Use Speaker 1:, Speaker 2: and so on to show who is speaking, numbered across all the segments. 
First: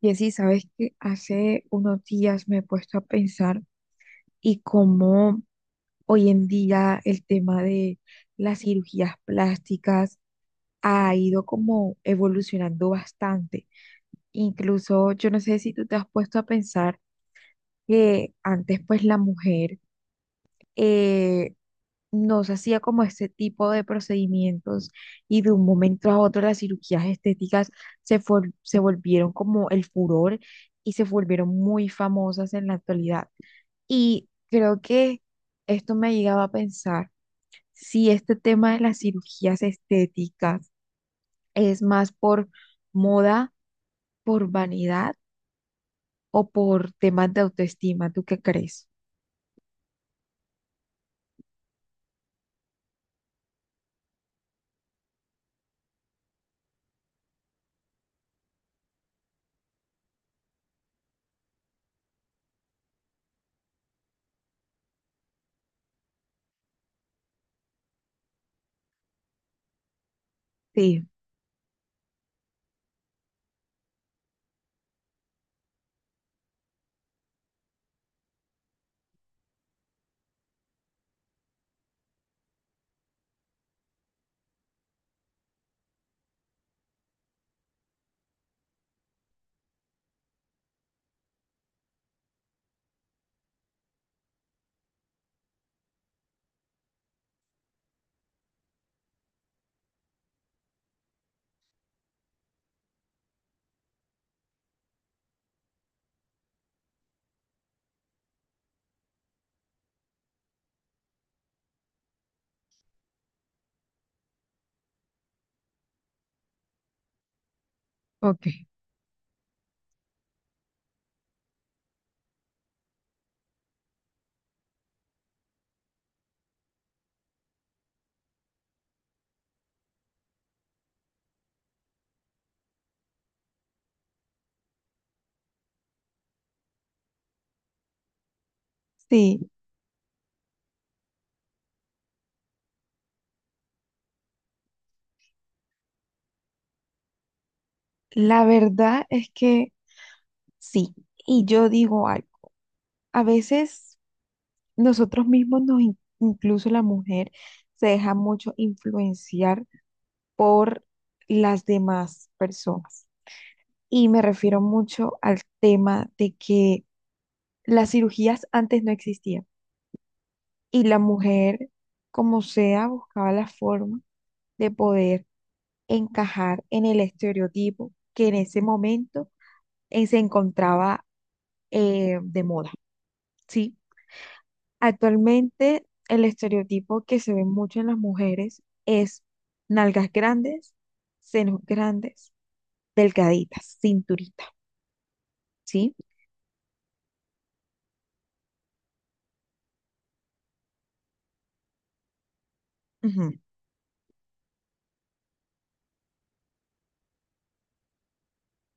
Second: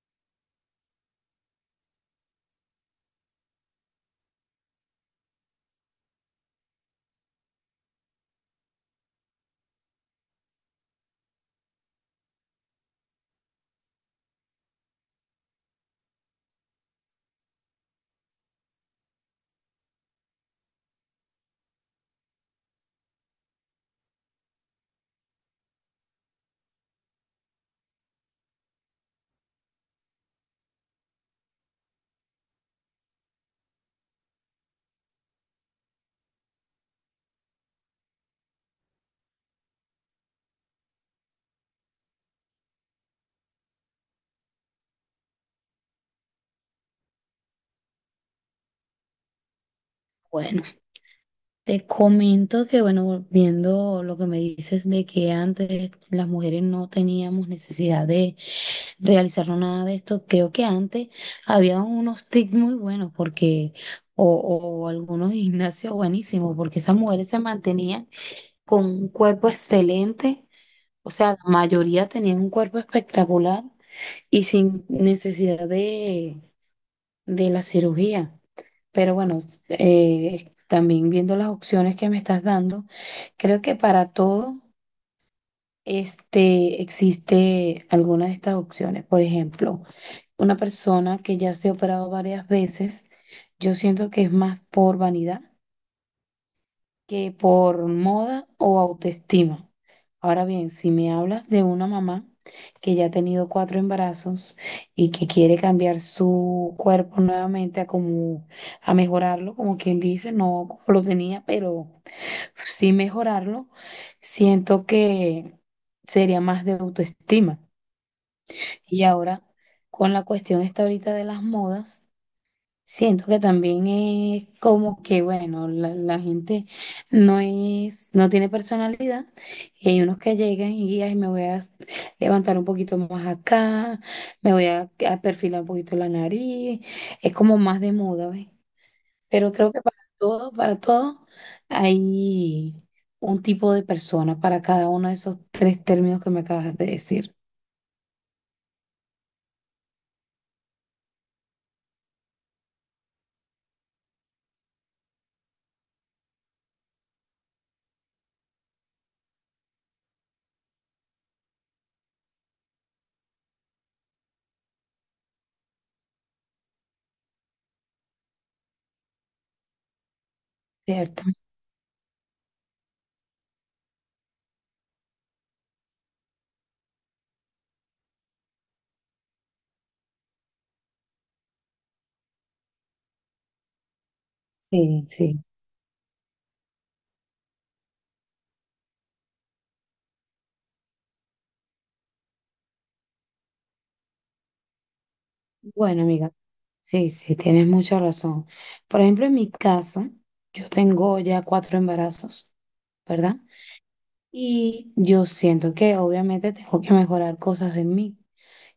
Speaker 1: Y así, sabes que hace unos días me he puesto a pensar y cómo hoy en día el tema de las cirugías plásticas ha ido como evolucionando bastante. Incluso yo no sé si tú te has puesto a pensar que antes pues la mujer, eh, no se hacía como este tipo de procedimientos y de un momento a otro las cirugías estéticas se volvieron como el furor y se volvieron muy famosas en la actualidad. Y creo que esto me ha llegado a pensar si este tema de las cirugías estéticas es más por moda, por vanidad o por temas de autoestima. ¿Tú qué crees?
Speaker 2: Bueno, te comento que, bueno, viendo lo que me dices de que antes las mujeres no teníamos necesidad de realizarnos nada de esto, creo que antes había unos tips muy buenos porque, o algunos gimnasios buenísimos, porque esas mujeres se mantenían con un cuerpo excelente,
Speaker 1: Sí,
Speaker 2: o sea, la mayoría tenían un cuerpo espectacular y sin necesidad de la cirugía. Pero bueno, también viendo las opciones que me estás dando, creo que para todo este, existe alguna de estas opciones. Por ejemplo, una persona que ya se ha operado varias veces, yo siento que es más por vanidad que por moda o autoestima. Ahora bien, si me hablas de una mamá que ya ha tenido cuatro embarazos y que quiere cambiar su cuerpo nuevamente a como a mejorarlo, como quien dice, no como lo tenía, pero sí mejorarlo, siento que sería más de autoestima.
Speaker 1: ok.
Speaker 2: Y ahora con la cuestión esta ahorita de las modas. Siento que también es como que, bueno, la gente no es, no tiene personalidad y hay unos que llegan y ay, me voy a s- levantar un poquito más acá, me voy a perfilar un poquito la nariz, es como más de moda, ¿ves?
Speaker 1: Sí,
Speaker 2: Pero creo que para todo hay un tipo de persona para cada uno de esos tres términos que me acabas de decir,
Speaker 1: la verdad es que sí. Y yo digo algo, a veces nosotros mismos nos, in- incluso la mujer, se deja mucho influenciar por las demás personas. Y me refiero mucho al tema de que las cirugías antes no existían. Y la
Speaker 2: ¿cierto?
Speaker 1: mujer, como sea, buscaba la forma de poder encajar en el estereotipo que en ese momento se encontraba de moda, ¿sí?
Speaker 2: Sí, sí.
Speaker 1: Actualmente, el estereotipo que se ve mucho en las mujeres es nalgas grandes, senos grandes, delgaditas, cinturita, ¿sí?
Speaker 2: Bueno, amiga, sí, sí, tienes mucha razón. Por ejemplo, en mi caso, yo tengo ya cuatro embarazos, ¿verdad?
Speaker 1: Ujú.
Speaker 2: Y yo siento que obviamente tengo que mejorar cosas en mí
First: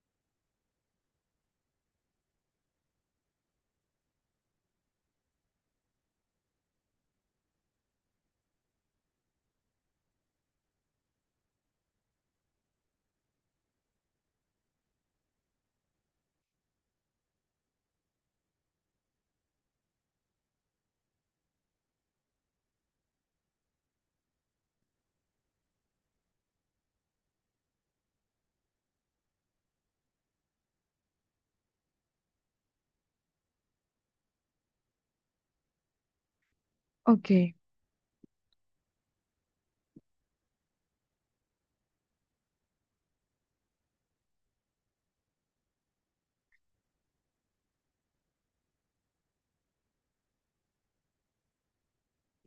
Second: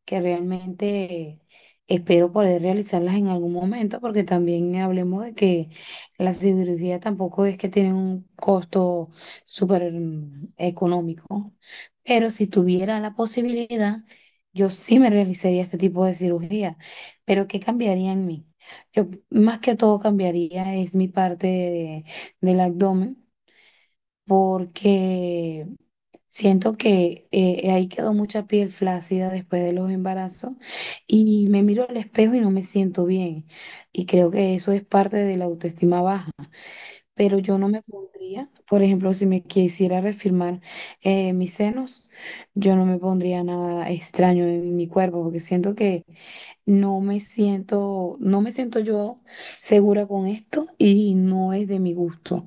Speaker 2: que realmente espero poder realizarlas en algún momento, porque también hablemos de que la cirugía tampoco es que tiene un costo súper económico, pero si tuviera la posibilidad, yo sí me realizaría este tipo de cirugía, pero ¿qué cambiaría en mí? Yo más que todo cambiaría es mi parte de- del abdomen, porque... Siento que ahí quedó mucha piel flácida después de los embarazos y me miro al espejo y no me siento bien. Y creo que eso es parte de la autoestima baja.
Speaker 1: Ok,
Speaker 2: Pero yo no me pondría, por ejemplo, si me quisiera reafirmar mis senos, yo no me pondría nada extraño en mi cuerpo porque siento que no me siento, no me siento yo segura con esto y no es de mi gusto.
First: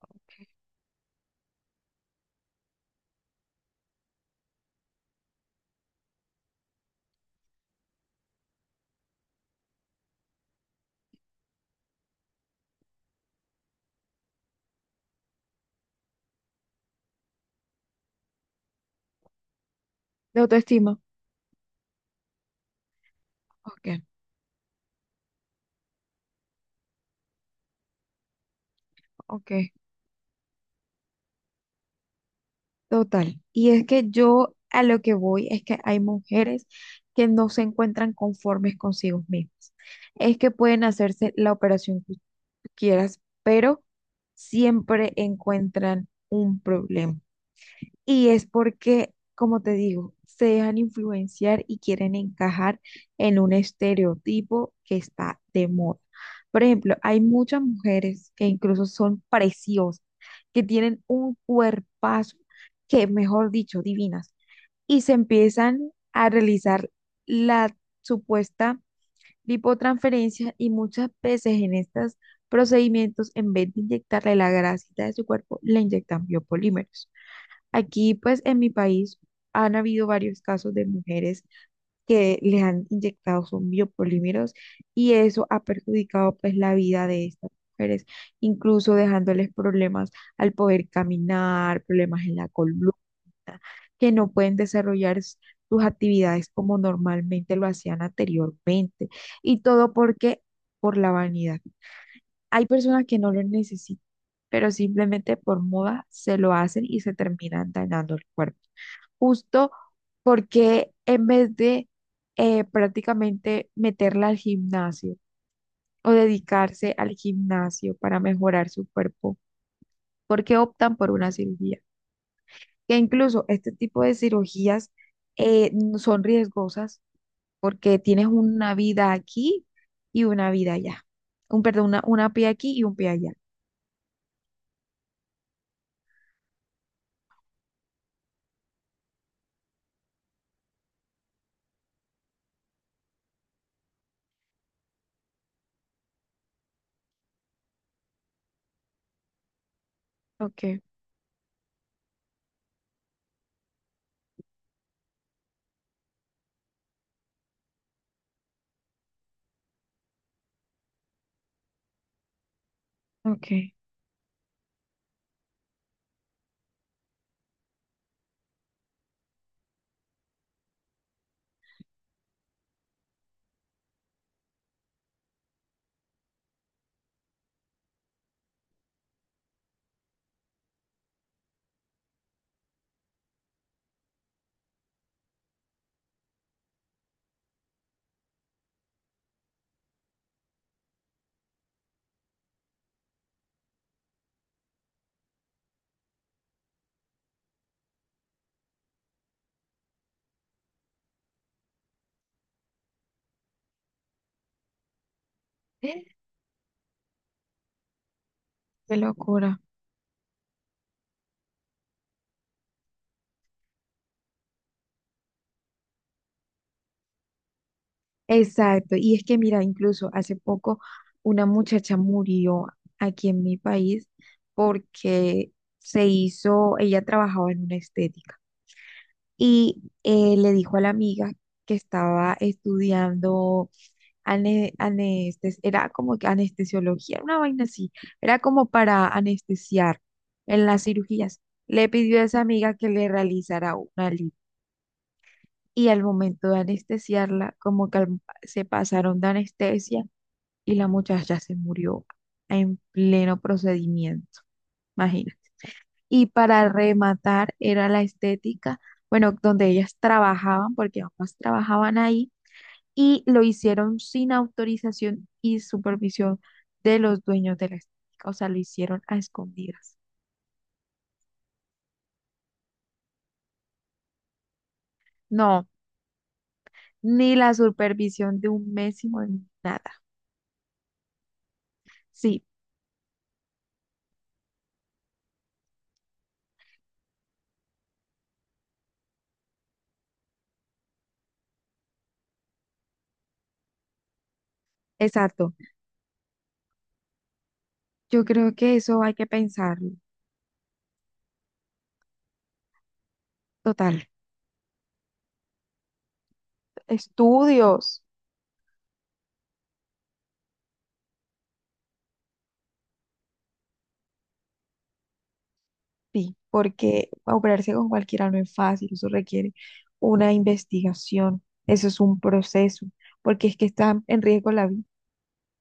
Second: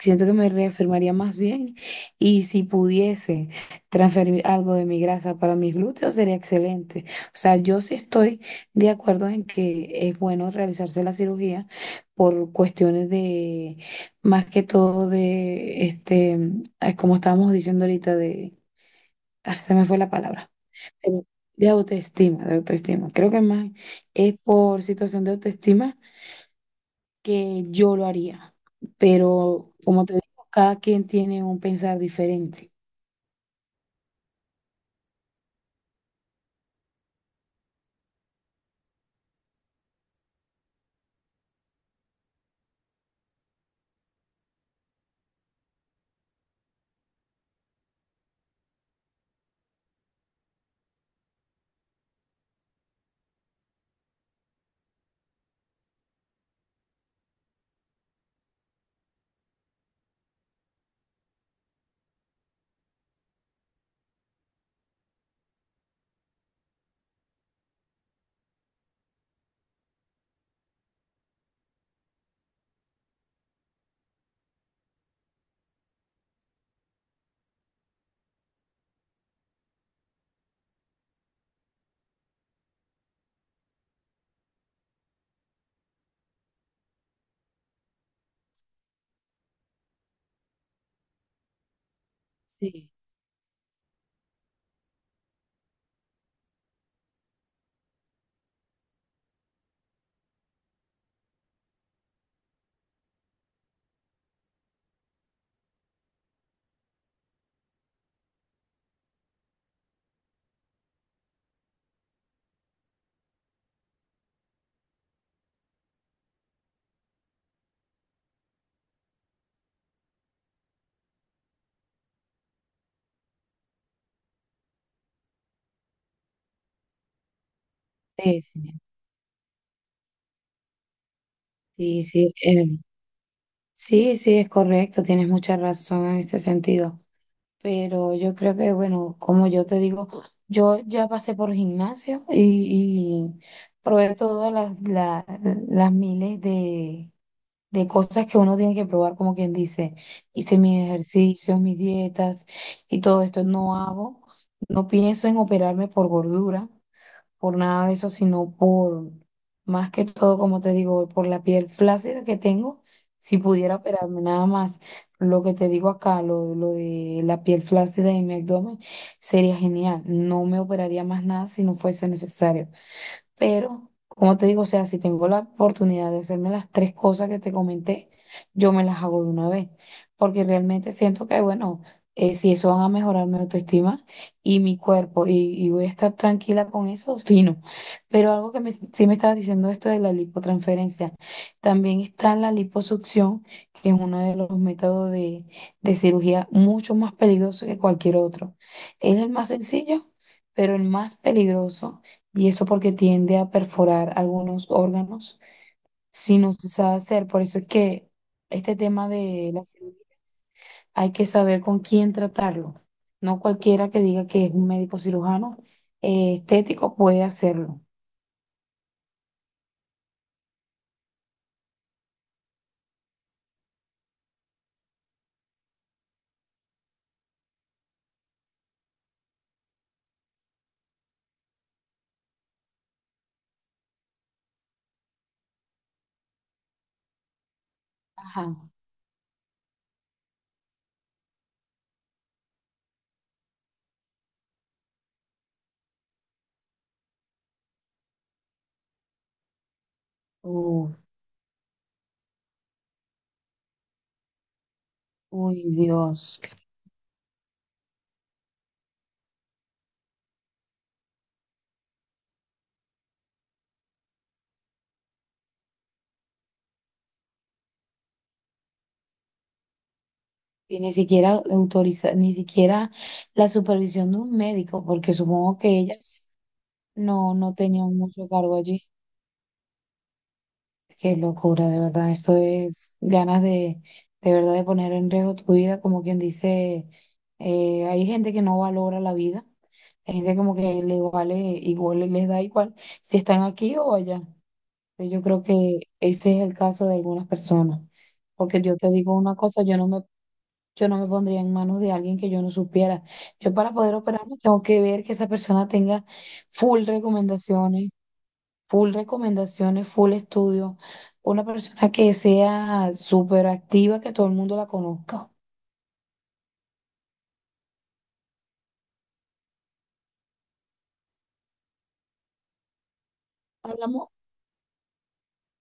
Speaker 2: Siento
Speaker 1: ok.
Speaker 2: que me reafirmaría más bien y si pudiese transferir algo de mi grasa para mis glúteos sería excelente. O sea, yo sí estoy de acuerdo en que es bueno realizarse la cirugía por cuestiones de, más que todo de, este, ay, como estábamos diciendo ahorita, de, ah, se me fue la
Speaker 1: De
Speaker 2: palabra
Speaker 1: autoestima.
Speaker 2: em, de autoestima, de autoestima. Creo que más
Speaker 1: Ok,
Speaker 2: es por situación de autoestima que yo lo haría.
Speaker 1: ok.
Speaker 2: Pero como te digo, cada quien tiene un pensar diferente.
Speaker 1: Total. Y es que yo a lo que voy es que hay mujeres que no se encuentran conformes consigo mismas. Es que pueden hacerse la operación que tú quieras, pero siempre encuentran un problema. Y es porque, como te digo, se dejan influenciar y quieren encajar en un estereotipo que está de moda. Por ejemplo, hay muchas mujeres que incluso son preciosas, que tienen un cuerpazo que, mejor dicho, divinas, y se empiezan a realizar la supuesta lipotransferencia y muchas veces en estos procedimientos, en vez de inyectarle la grasita de su cuerpo, le inyectan biopolímeros. Aquí, pues en mi país han habido varios casos de mujeres que les han inyectado son biopolímeros y eso ha perjudicado pues la vida de estas mujeres, incluso dejándoles problemas al poder caminar, problemas en la
Speaker 2: Sí,
Speaker 1: columna, que no pueden desarrollar sus actividades como normalmente lo hacían anteriormente y todo porque por la vanidad. Hay personas que no lo necesitan, pero simplemente por moda se lo hacen y se terminan dañando el cuerpo. Justo porque en vez de prácticamente meterla al gimnasio o dedicarse al gimnasio para mejorar su cuerpo, ¿porque optan por una cirugía? Que incluso este tipo de cirugías son riesgosas porque tienes
Speaker 2: sí, sí,
Speaker 1: una vida aquí y una vida allá. Perdón,
Speaker 2: sí,
Speaker 1: una
Speaker 2: sí,
Speaker 1: pie aquí y un pie allá.
Speaker 2: sí, sí, es correcto, tienes mucha razón en este sentido, pero yo creo que, bueno, como yo te digo, yo ya pasé por gimnasio y probé todas las, la- las miles de cosas que uno tiene que probar, como quien dice, hice
Speaker 1: Ok,
Speaker 2: mis ejercicios, mis dietas y todo esto. No hago, no pienso en operarme por gordura, por nada de eso, sino por, más que todo, como te digo, por la piel flácida que tengo, si
Speaker 1: ok.
Speaker 2: pudiera operarme nada más. Lo que te digo acá, lo de la piel flácida en mi abdomen, sería genial. No me operaría más nada si no fuese necesario. Pero, como te digo, o sea, si tengo la oportunidad de hacerme las tres cosas que te comenté, yo me las hago de una vez, porque realmente siento que, bueno, si eso van a mejorar mi autoestima y mi cuerpo y voy a estar tranquila con eso, fino. Pero algo que me, sí me estabas diciendo esto de la lipotransferencia, también está la liposucción, que es uno de los métodos de cirugía mucho más peligroso que cualquier otro. Es el más sencillo, pero el más peligroso y eso porque tiende a perforar algunos órganos
Speaker 1: Qué
Speaker 2: si no se sabe hacer. Por eso es que este tema de
Speaker 1: locura.
Speaker 2: la cirugía hay que saber con quién tratarlo. No cualquiera que diga que es un médico cirujano estético puede hacerlo.
Speaker 1: Exacto. Y es que, mira, incluso hace poco una muchacha murió aquí en mi país porque se hizo, ella trabajaba en una estética y le dijo a la amiga que estaba estudiando anestes, era como que anestesiología, una vaina así, era
Speaker 2: Ajá.
Speaker 1: como para anestesiar en las cirugías. Le pidió a esa amiga que le realizara una lipo. Y al momento de anestesiarla, como que se pasaron de anestesia y la
Speaker 2: Uh,
Speaker 1: muchacha se murió en pleno procedimiento, imagina.
Speaker 2: uy,
Speaker 1: Y
Speaker 2: Dios.
Speaker 1: para rematar era la estética, bueno, donde ellas trabajaban, porque ambas trabajaban ahí, y lo hicieron sin autorización y supervisión de los dueños de la estética, o sea, lo hicieron a escondidas.
Speaker 2: Y ni siquiera autoriza, ni siquiera la supervisión de un médico, porque supongo
Speaker 1: No,
Speaker 2: que ellas
Speaker 1: ni
Speaker 2: no,
Speaker 1: la
Speaker 2: no tenían mucho
Speaker 1: supervisión de
Speaker 2: cargo
Speaker 1: un
Speaker 2: allí.
Speaker 1: mésimo, ni nada.
Speaker 2: Qué locura, de verdad. Esto
Speaker 1: Sí,
Speaker 2: es ganas de verdad, de poner en riesgo tu vida. Como quien dice, hay gente que no valora la vida. Hay gente como que le vale igual, les da igual si están aquí o allá. Entonces, yo creo
Speaker 1: exacto.
Speaker 2: que ese es el caso de algunas personas.
Speaker 1: Yo creo
Speaker 2: Porque
Speaker 1: que
Speaker 2: yo te
Speaker 1: eso hay
Speaker 2: digo
Speaker 1: que
Speaker 2: una cosa,
Speaker 1: pensarlo.
Speaker 2: yo no me pondría en manos de alguien que yo no supiera. Yo para poder
Speaker 1: Total.
Speaker 2: operarme tengo que ver que esa persona tenga full recomendaciones
Speaker 1: Estudios,
Speaker 2: full recomendaciones, full estudio, una persona que sea súper activa, que todo el mundo la conozca.
Speaker 1: sí, porque operarse con cualquiera no es fácil, eso requiere una investigación, eso es un proceso, porque es que está
Speaker 2: Hablamos,
Speaker 1: en riesgo la vida.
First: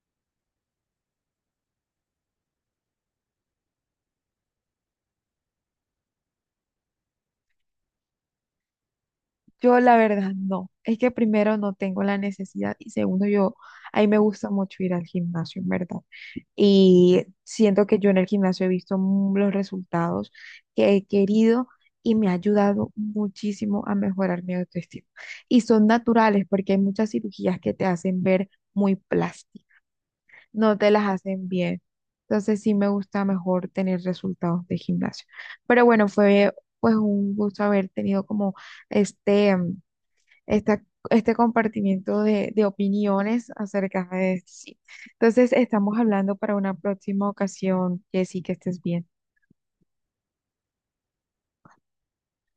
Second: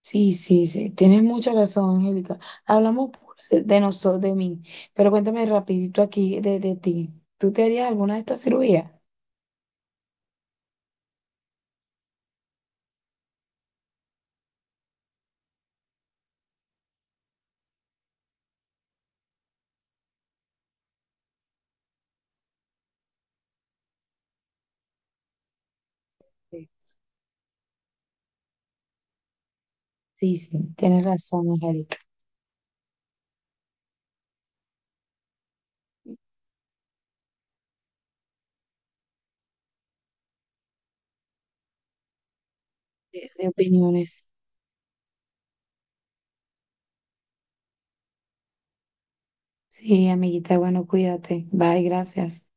Speaker 2: sí, sí, sí, tienes mucha razón, Angélica. Hablamos de nosotros, de mí, pero cuéntame rapidito aquí de ti. ¿Tú te harías alguna de estas cirugías?
Speaker 1: Yo la verdad no, es que primero no tengo la necesidad y segundo yo, a mí me gusta mucho ir al gimnasio, en verdad. Y siento que yo en el gimnasio he visto los resultados que he querido y me ha ayudado muchísimo a mejorar mi autoestima. Y son naturales
Speaker 2: Sí.
Speaker 1: porque hay muchas cirugías que te hacen ver muy plástica,
Speaker 2: Sí, sí,
Speaker 1: no te
Speaker 2: tienes
Speaker 1: las hacen
Speaker 2: razón,
Speaker 1: bien.
Speaker 2: Angélica,
Speaker 1: Entonces sí me gusta mejor tener resultados de gimnasio. Pero bueno, fue pues un gusto haber tenido como este mm, esta- este compartimiento de
Speaker 2: de
Speaker 1: opiniones acerca
Speaker 2: opiniones.
Speaker 1: de este sitio. Entonces, estamos hablando para una próxima ocasión, Jessy, que estés bien.
Speaker 2: Sí, amiguita, bueno, cuídate. Bye, gracias.